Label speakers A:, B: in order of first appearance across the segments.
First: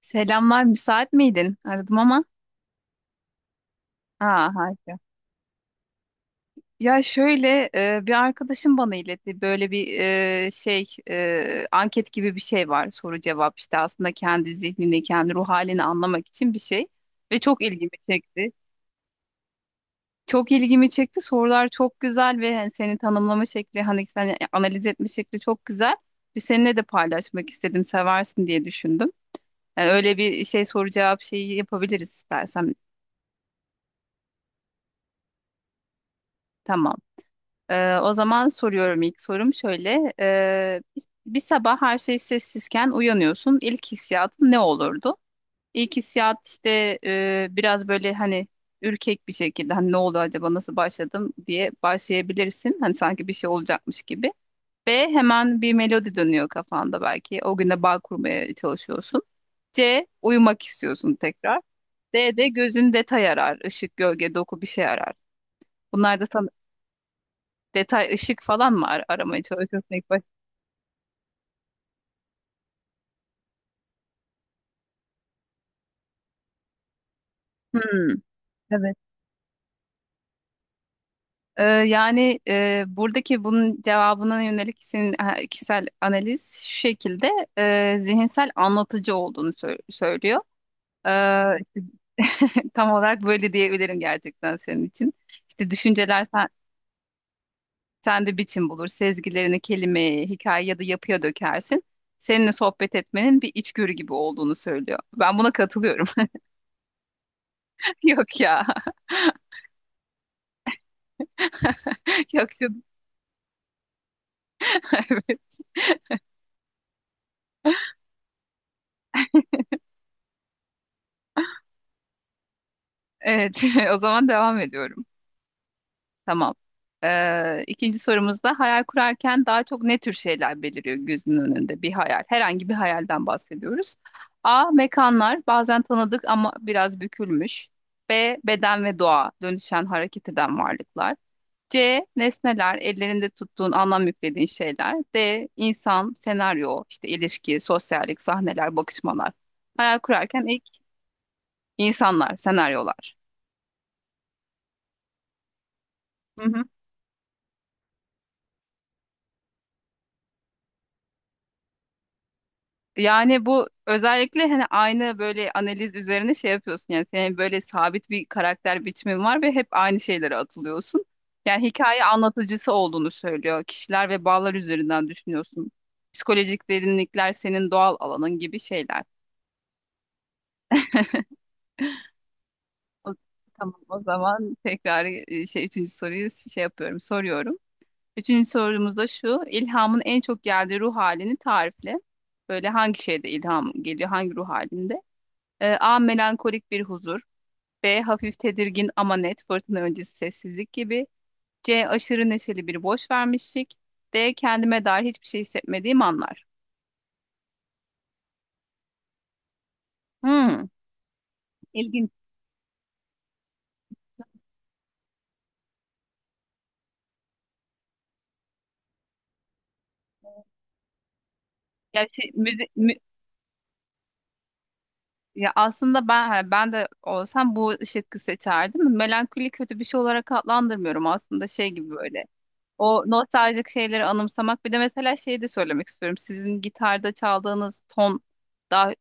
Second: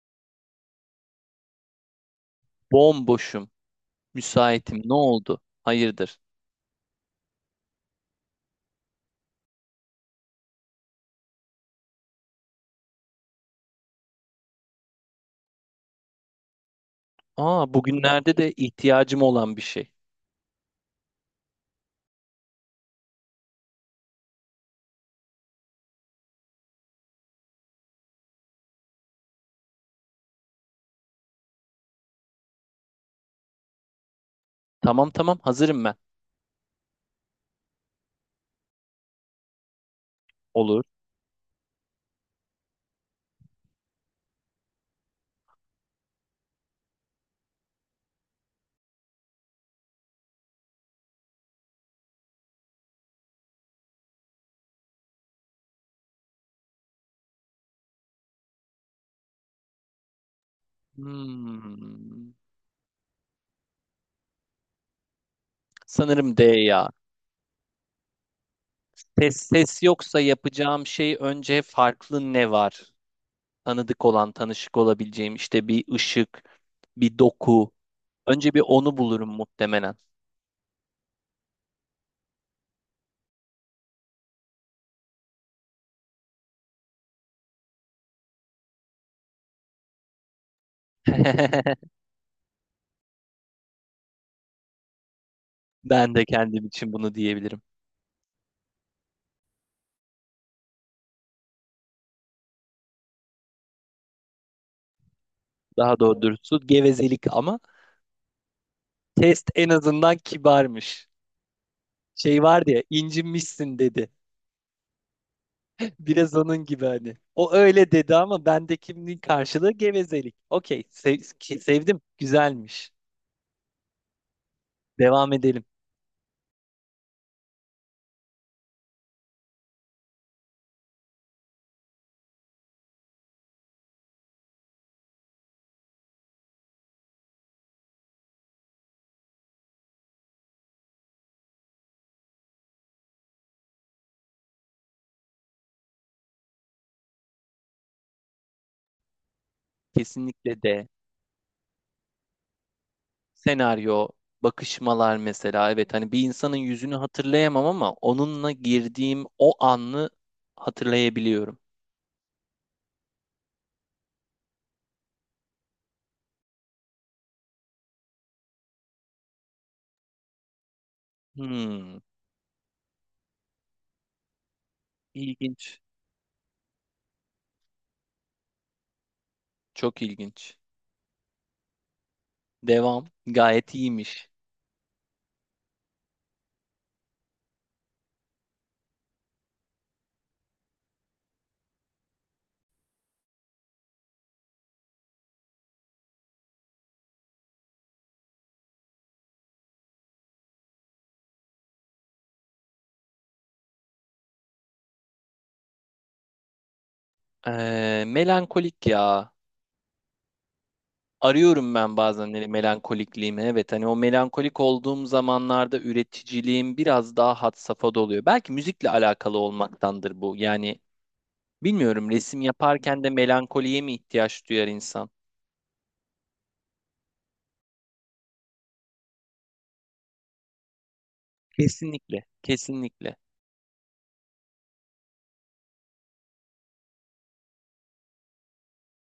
A: Selamlar, müsait miydin? Aradım ama.
B: Bomboşum.
A: Aa,
B: Müsaitim. Ne
A: harika.
B: oldu? Hayırdır?
A: Ya şöyle bir arkadaşım bana iletti. Böyle bir anket gibi bir şey var. Soru cevap işte aslında kendi zihnini, kendi ruh halini anlamak için bir şey. Ve çok ilgimi
B: Bugünlerde
A: çekti.
B: de ihtiyacım olan bir şey.
A: Çok ilgimi çekti. Sorular çok güzel ve hani seni tanımlama şekli, hani seni analiz etme şekli çok güzel. Bir seninle de paylaşmak istedim, seversin diye düşündüm. Yani öyle bir şey soru cevap şeyi yapabiliriz istersen.
B: Tamam, hazırım ben.
A: Tamam. O zaman soruyorum, ilk sorum şöyle. Ee,
B: Olur.
A: bir bir sabah her şey sessizken uyanıyorsun. İlk hissiyatın ne olurdu? İlk hissiyat işte biraz böyle hani ürkek bir şekilde hani ne oldu acaba, nasıl başladım diye başlayabilirsin. Hani sanki bir şey olacakmış gibi. B, hemen bir melodi dönüyor kafanda belki. O güne bağ kurmaya çalışıyorsun. C, uyumak istiyorsun tekrar.
B: Hmm.
A: D de gözün detay arar. Işık, gölge, doku bir şey arar. Bunlar da
B: Sanırım D
A: sana
B: ya.
A: detay, ışık falan mı
B: Ses,
A: aramaya
B: ses
A: çalışıyorsun ilk
B: yoksa
A: başta?
B: yapacağım şey önce farklı ne var? Tanıdık olan, tanışık olabileceğim işte bir ışık, bir doku.
A: Hmm,
B: Önce bir
A: evet.
B: onu bulurum muhtemelen.
A: Buradaki bunun cevabına yönelik senin kişisel analiz şu şekilde zihinsel anlatıcı olduğunu söylüyor. Ee, tam olarak böyle diyebilirim gerçekten senin için. İşte
B: Ben
A: düşünceler
B: de
A: sen,
B: kendim için bunu diyebilirim.
A: sende biçim bulur, sezgilerini kelimeye, hikaye ya da yapıya dökersin. Seninle sohbet etmenin bir içgörü gibi olduğunu söylüyor. Ben buna
B: Daha
A: katılıyorum.
B: doğrusu gevezelik ama
A: Yok ya.
B: test en azından kibarmış. Şey
A: Yok
B: var
A: ya.
B: ya incinmişsin dedi.
A: Evet.
B: Biraz onun gibi hani. O öyle dedi ama bendekinin karşılığı gevezelik. Okey, sevdim, güzelmiş.
A: Evet, o zaman devam ediyorum.
B: Devam edelim.
A: Tamam. İkinci sorumuzda hayal kurarken daha çok ne tür şeyler beliriyor gözünün önünde? Bir hayal, herhangi bir hayalden bahsediyoruz. A. Mekanlar, bazen tanıdık ama biraz bükülmüş. B. Beden ve doğa, dönüşen, hareket eden varlıklar. C. Nesneler, ellerinde tuttuğun, anlam yüklediğin şeyler. D. İnsan, senaryo, işte ilişki, sosyallik, sahneler, bakışmalar. Hayal kurarken
B: Kesinlikle
A: ilk
B: de
A: insanlar, senaryolar.
B: senaryo, bakışmalar mesela. Evet, hani bir
A: Hı
B: insanın
A: hı.
B: yüzünü hatırlayamam ama onunla girdiğim o anı hatırlayabiliyorum.
A: Yani bu özellikle hani aynı böyle analiz üzerine şey yapıyorsun, yani senin böyle sabit bir karakter biçimin var ve hep aynı şeylere atılıyorsun. Yani
B: Hmm,
A: hikaye anlatıcısı olduğunu söylüyor. Kişiler ve bağlar üzerinden düşünüyorsun.
B: ilginç.
A: Psikolojik derinlikler senin doğal alanın gibi şeyler.
B: Çok ilginç. Devam.
A: O-
B: Gayet
A: Tamam, o
B: iyiymiş.
A: zaman tekrar üçüncü soruyu şey yapıyorum, soruyorum. Üçüncü sorumuz da şu: ilhamın en çok geldiği ruh halini tarifle. Böyle hangi şeyde ilham geliyor, hangi ruh halinde? A. Melankolik bir huzur. B. Hafif tedirgin ama net, fırtına öncesi sessizlik gibi. C. Aşırı neşeli bir boş vermişlik. D. Kendime dair hiçbir şey hissetmediğim anlar.
B: Melankolik ya.
A: Hmm,
B: Arıyorum ben
A: ilginç.
B: bazen hani melankolikliğimi. Evet, hani o melankolik olduğum zamanlarda üreticiliğim biraz daha had safhada oluyor. Belki müzikle alakalı olmaktandır bu. Yani
A: Ya,
B: bilmiyorum,
A: şey,
B: resim
A: müzi- mü-
B: yaparken de melankoliye mi ihtiyaç duyar insan?
A: Ya aslında ben ha, ben de olsam bu şıkkı seçerdim. Melankoli kötü bir şey olarak adlandırmıyorum aslında, şey gibi böyle.
B: Kesinlikle,
A: O
B: kesinlikle.
A: nostaljik şeyleri anımsamak. Bir de mesela şey de söylemek istiyorum. Sizin gitarda çaldığınız ton daha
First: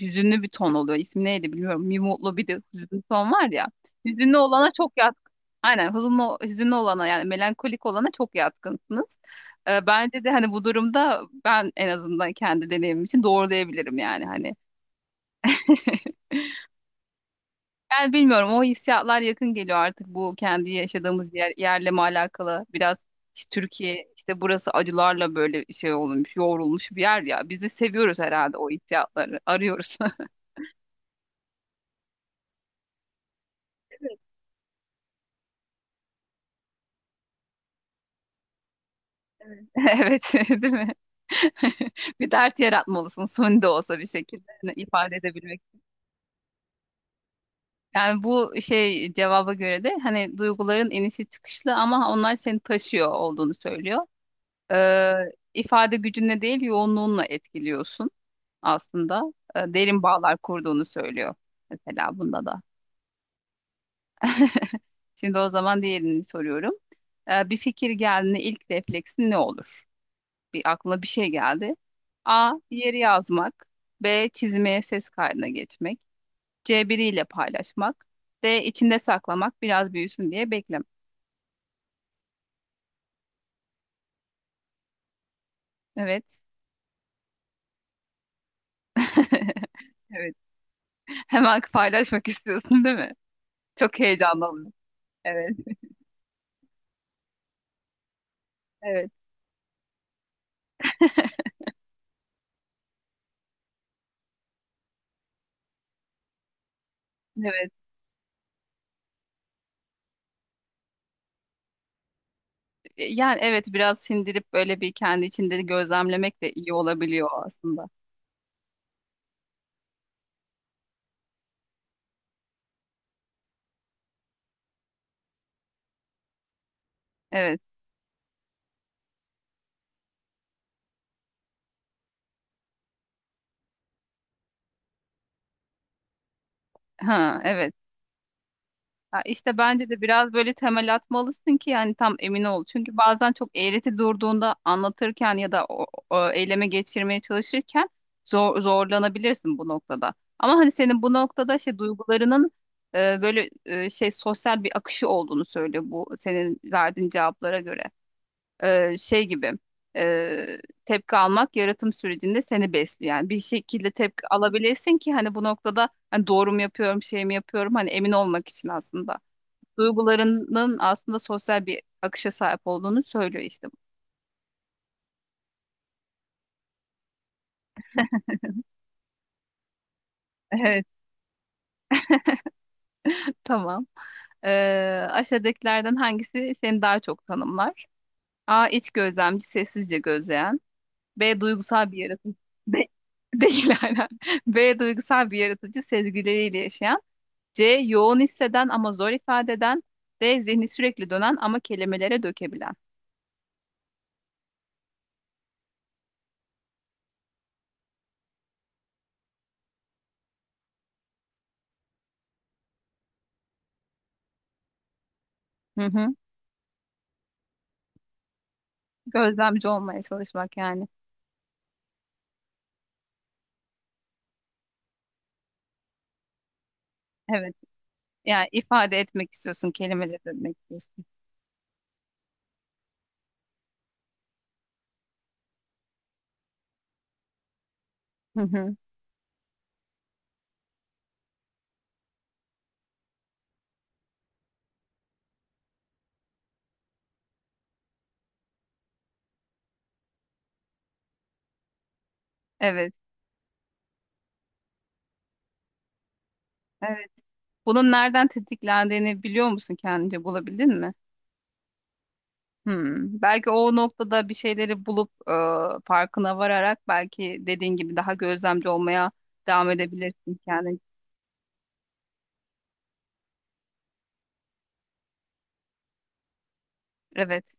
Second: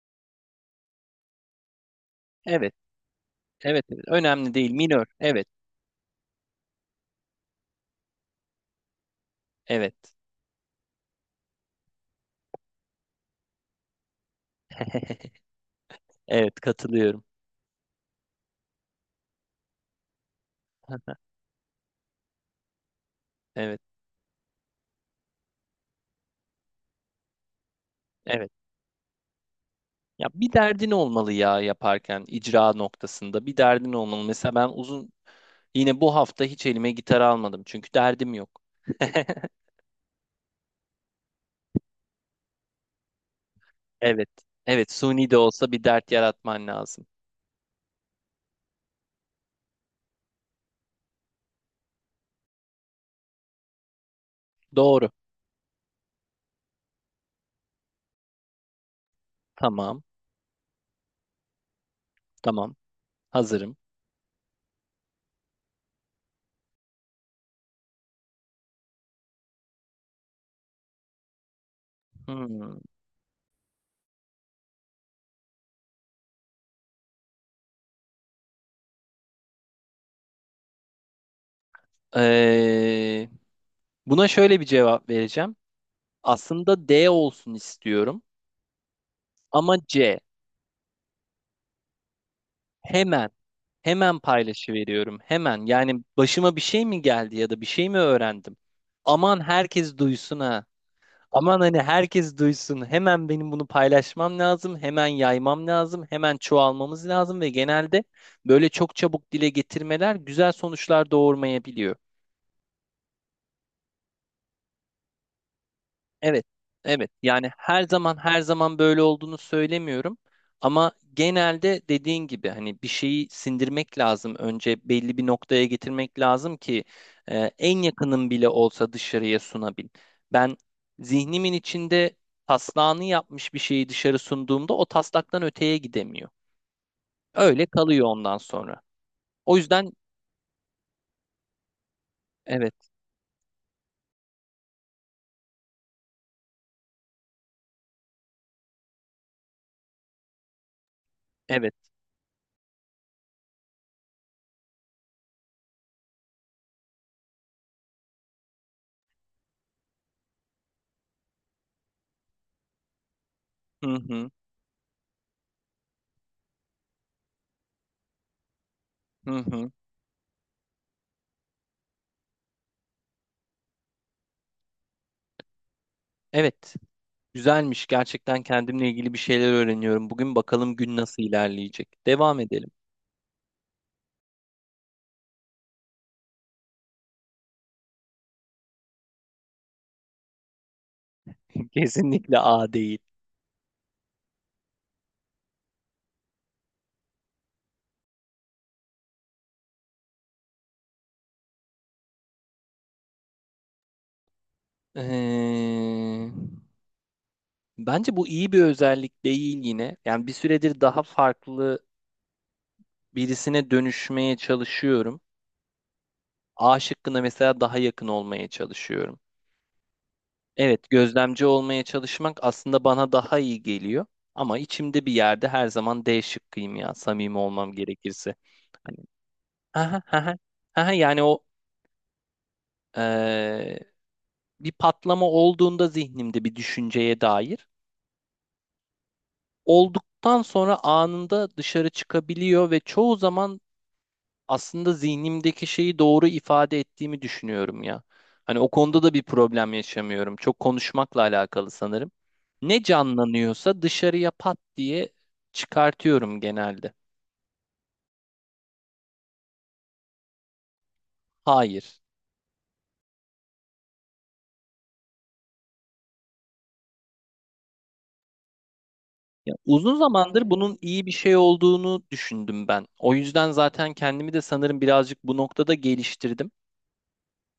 A: hüzünlü bir ton oluyor. İsmi neydi bilmiyorum. Bir mutlu bir de
B: Evet,
A: hüzünlü ton var ya.
B: evet, evet.
A: Hüzünlü
B: Önemli
A: olana
B: değil,
A: çok
B: minör.
A: yatkın.
B: Evet,
A: Aynen, hüzünlü olana yani melankolik olana çok yatkınsınız.
B: evet.
A: Bence de hani bu durumda ben en azından kendi deneyimim için doğrulayabilirim yani hani.
B: Evet, katılıyorum.
A: Yani bilmiyorum, o hissiyatlar yakın geliyor artık bu kendi yaşadığımız yerle mi alakalı, biraz işte
B: Evet,
A: Türkiye, işte burası acılarla böyle şey olmuş, yoğrulmuş bir yer ya, biz de seviyoruz
B: evet.
A: herhalde, o hissiyatları arıyoruz.
B: Ya bir derdin olmalı, ya yaparken icra noktasında bir derdin olmalı. Mesela ben uzun yine bu hafta hiç elime gitar almadım çünkü derdim yok.
A: Evet. Evet, değil mi? Bir dert yaratmalısın, suni de olsa, bir
B: Evet.
A: şekilde hani
B: Evet,
A: ifade
B: suni de
A: edebilmek.
B: olsa bir dert yaratman lazım.
A: Yani bu şey cevaba göre de hani duyguların inişi çıkışlı ama onlar seni taşıyor olduğunu söylüyor.
B: Doğru.
A: e, ifade gücünle değil, yoğunluğunla etkiliyorsun aslında. Derin
B: Tamam.
A: bağlar kurduğunu söylüyor mesela bunda da.
B: Tamam. Hazırım.
A: Şimdi o zaman diğerini soruyorum. Bir fikir geldiğinde ilk refleksin ne olur? Bir aklına bir şey geldi. A.
B: Hmm.
A: Yeri yazmak. B. Çizmeye, ses kaydına geçmek. C. Biriyle paylaşmak. D. içinde saklamak, biraz büyüsün diye beklemek.
B: Ee, Buna şöyle bir cevap vereceğim.
A: Evet.
B: Aslında D olsun istiyorum ama C.
A: Evet. Hemen paylaşmak istiyorsun değil mi?
B: Hemen,
A: Çok
B: hemen
A: heyecanlı.
B: paylaşıveriyorum.
A: Evet.
B: Hemen. Yani başıma bir şey mi geldi ya da bir şey mi öğrendim?
A: Evet.
B: Aman herkes duysun ha. Aman, hani herkes duysun. Hemen benim bunu paylaşmam lazım. Hemen yaymam lazım. Hemen çoğalmamız lazım ve
A: Evet.
B: genelde böyle çok çabuk dile getirmeler güzel sonuçlar doğurmayabiliyor.
A: Yani evet, biraz sindirip böyle bir kendi içinde gözlemlemek
B: Evet,
A: de iyi
B: evet.
A: olabiliyor
B: Yani her
A: aslında.
B: zaman, her zaman böyle olduğunu söylemiyorum. Ama genelde dediğin gibi hani bir şeyi sindirmek lazım. Önce belli bir noktaya getirmek lazım ki
A: Evet.
B: en yakınım bile olsa dışarıya sunabil. Ben zihnimin içinde taslağını yapmış bir şeyi dışarı sunduğumda o taslaktan öteye gidemiyor.
A: Ha
B: Öyle
A: evet.
B: kalıyor ondan sonra.
A: Ha, işte
B: O
A: bence
B: yüzden
A: de biraz böyle temel atmalısın ki yani tam emin ol.
B: evet,
A: Çünkü bazen çok eğreti durduğunda anlatırken ya da o eyleme geçirmeye çalışırken zorlanabilirsin bu noktada. Ama hani senin bu noktada
B: evet.
A: şey duygularının şey sosyal bir akışı olduğunu söylüyor bu senin verdiğin cevaplara göre. Şey gibi e, tepki almak yaratım sürecinde seni besliyor. Yani bir
B: Hı
A: şekilde tepki
B: hı,
A: alabilesin ki hani bu noktada hani doğru mu yapıyorum, şey mi yapıyorum hani emin olmak için aslında.
B: hı hı.
A: Duygularının aslında sosyal bir akışa sahip olduğunu söylüyor işte bu.
B: Evet. Güzelmiş. Gerçekten kendimle ilgili bir şeyler öğreniyorum. Bugün bakalım
A: Evet.
B: gün nasıl ilerleyecek. Devam edelim.
A: Tamam. E, Aşağıdakilerden hangisi seni daha çok tanımlar? A. İç gözlemci, sessizce gözleyen. B. Duygusal bir yaratıcı.
B: Kesinlikle A
A: B-
B: değil.
A: Değil, aynen. B. Duygusal bir yaratıcı, sezgileriyle yaşayan. C. Yoğun hisseden ama zor ifade eden. D. Zihni sürekli dönen ama kelimelere dökebilen.
B: Ee, Bence bu iyi bir özellik değil yine. Yani bir süredir daha farklı birisine dönüşmeye çalışıyorum.
A: Hı hı.
B: A şıkkına mesela daha yakın olmaya çalışıyorum.
A: Gözlemci olmaya çalışmak yani.
B: Evet, gözlemci olmaya çalışmak aslında bana daha iyi geliyor. Ama içimde bir yerde her zaman D şıkkıyım ya, samimi
A: Evet.
B: olmam gerekirse.
A: Yani ifade
B: Hani,
A: etmek istiyorsun,
B: aha,
A: kelimelere
B: aha,
A: dönmek
B: aha,
A: istiyorsun.
B: yani o Ee, bir patlama olduğunda zihnimde bir düşünceye dair
A: Hı hı.
B: olduktan sonra anında dışarı çıkabiliyor ve çoğu zaman aslında zihnimdeki şeyi doğru ifade ettiğimi düşünüyorum ya. Hani o konuda da bir problem yaşamıyorum. Çok konuşmakla alakalı sanırım. Ne
A: Evet.
B: canlanıyorsa dışarıya pat diye çıkartıyorum genelde.
A: Evet. Bunun nereden tetiklendiğini biliyor musun, kendince bulabildin mi?
B: Hayır.
A: Hmm. Belki o noktada bir şeyleri bulup farkına vararak belki, dediğin gibi, daha gözlemci olmaya
B: Ya
A: devam
B: uzun
A: edebilirsin
B: zamandır bunun
A: kendin.
B: iyi bir şey olduğunu düşündüm ben. O yüzden zaten kendimi de sanırım birazcık bu noktada geliştirdim.
A: Evet.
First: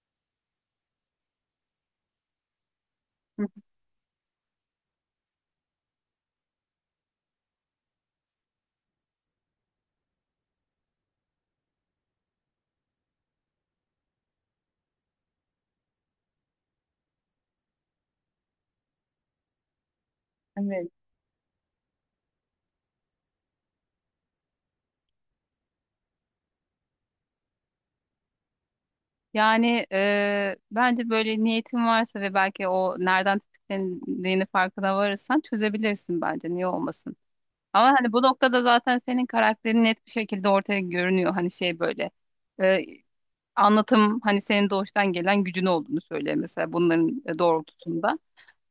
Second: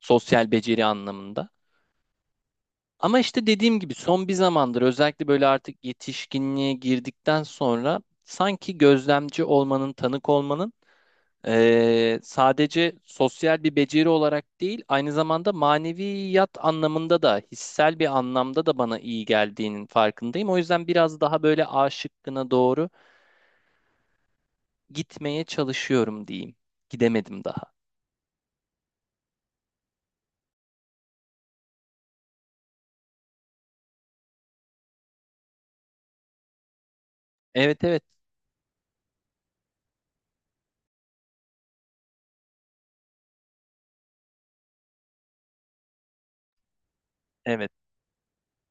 B: Sosyal beceri anlamında. Ama
A: Hı
B: işte
A: hı.
B: dediğim gibi son bir zamandır özellikle böyle artık yetişkinliğe girdikten sonra sanki gözlemci olmanın, tanık olmanın sadece sosyal bir beceri olarak değil, aynı zamanda maneviyat anlamında da, hissel bir anlamda da bana iyi geldiğinin farkındayım. O yüzden
A: Evet.
B: biraz daha böyle A şıkkına doğru gitmeye çalışıyorum diyeyim. Gidemedim daha.
A: Bence böyle niyetin varsa ve belki o nereden tetiklendiğini farkına varırsan çözebilirsin bence. Niye olmasın?
B: Evet,
A: Ama
B: evet,
A: hani bu noktada zaten senin karakterin net bir şekilde ortaya görünüyor. Hani şey böyle eee, Anlatım hani senin doğuştan gelen gücün olduğunu söylüyor mesela bunların
B: evet,
A: doğrultusunda.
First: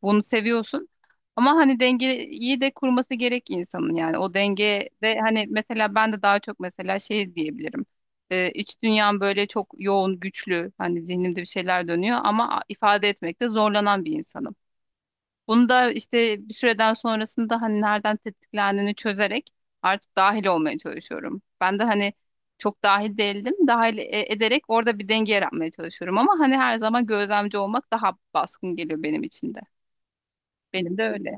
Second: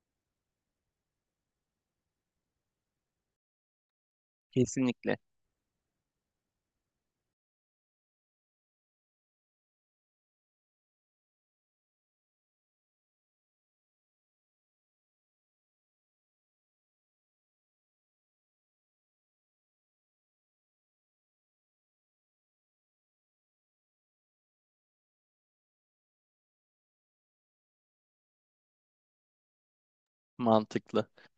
A: Bunu seviyorsun. Ama hani dengeyi de kurması gerek insanın yani. O denge
B: kesinlikle
A: de hani mesela ben de daha çok mesela şey diyebilirim. İç dünyam böyle çok yoğun, güçlü. Hani zihnimde bir şeyler dönüyor ama ifade etmekte zorlanan bir insanım. Bunu da işte bir süreden sonrasında hani nereden tetiklendiğini çözerek artık dahil olmaya çalışıyorum. Ben de hani çok dahil değildim. Ederek orada bir denge yaratmaya çalışıyorum ama hani her zaman gözlemci olmak daha baskın geliyor benim için de. Benim de
B: mantıklı.
A: öyle.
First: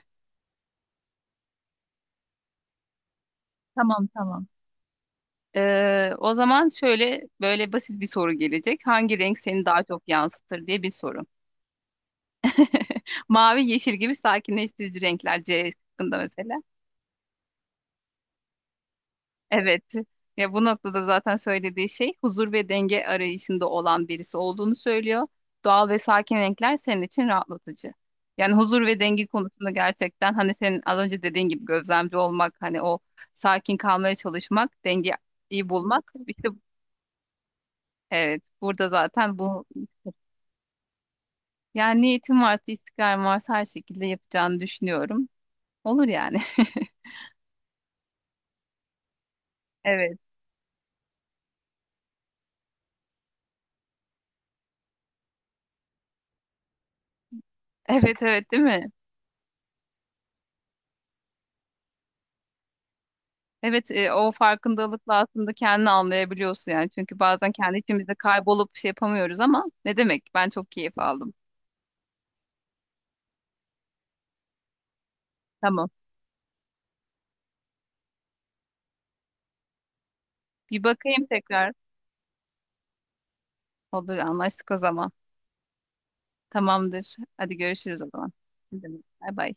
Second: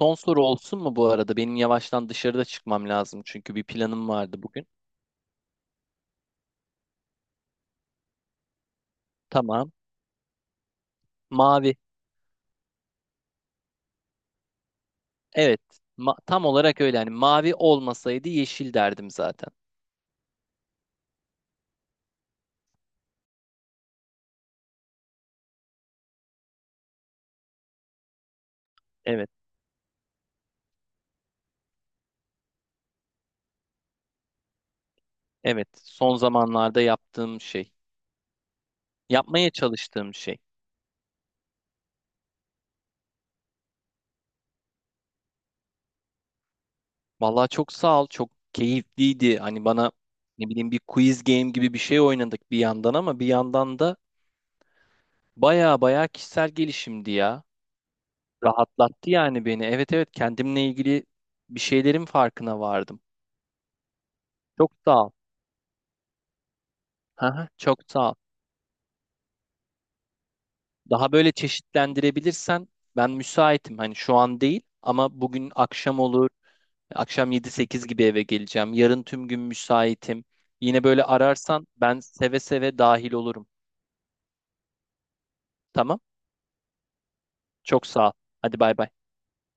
B: Son soru olsun mu bu arada? Benim yavaştan dışarıda çıkmam lazım çünkü bir
A: Tamam
B: planım vardı
A: tamam.
B: bugün.
A: O zaman şöyle böyle basit bir soru gelecek. Hangi renk seni
B: Tamam.
A: daha çok yansıtır diye bir soru.
B: Mavi.
A: Mavi, yeşil gibi sakinleştirici renkler
B: Evet.
A: C şıkkında
B: Tam
A: mesela.
B: olarak öyle. Yani mavi olmasaydı yeşil derdim zaten.
A: Evet. Ya bu noktada zaten söylediği şey, huzur ve denge arayışında olan birisi olduğunu söylüyor. Doğal ve sakin renkler senin için rahatlatıcı. Yani huzur ve denge
B: Evet.
A: konusunda gerçekten hani senin az önce dediğin gibi gözlemci olmak, hani o sakin kalmaya çalışmak,
B: Evet.
A: dengeyi bulmak.
B: Son
A: İşte
B: zamanlarda yaptığım şey.
A: evet, burada zaten
B: Yapmaya
A: bu.
B: çalıştığım şey.
A: Yani niyetim varsa, istikrarım varsa her şekilde yapacağını düşünüyorum. Olur yani.
B: Vallahi çok sağ ol. Çok keyifliydi. Hani bana
A: Evet.
B: ne bileyim bir quiz game gibi bir şey oynadık bir yandan ama bir yandan da baya baya kişisel gelişimdi ya.
A: Evet evet, değil mi?
B: Rahatlattı yani beni. Evet, evet, kendimle ilgili bir şeylerin farkına vardım.
A: Evet, o
B: Çok sağ ol.
A: farkındalıkla aslında kendini anlayabiliyorsun yani. Çünkü
B: Hı hı,
A: bazen kendi
B: çok sağ ol.
A: içimizde kaybolup şey yapamıyoruz ama ne demek? Ben çok keyif
B: Daha böyle
A: aldım.
B: çeşitlendirebilirsen ben müsaitim. Hani şu an değil ama bugün
A: Tamam.
B: akşam olur. Akşam 7-8 gibi eve geleceğim. Yarın tüm gün müsaitim.
A: Bir
B: Yine böyle
A: bakayım
B: ararsan
A: tekrar.
B: ben seve seve dahil olurum.
A: Olur, anlaştık o zaman.
B: Tamam?
A: Tamamdır. Hadi
B: Çok
A: görüşürüz o
B: sağ ol.
A: zaman.
B: Hadi bay
A: Ne
B: bay.
A: demek? Bay bay.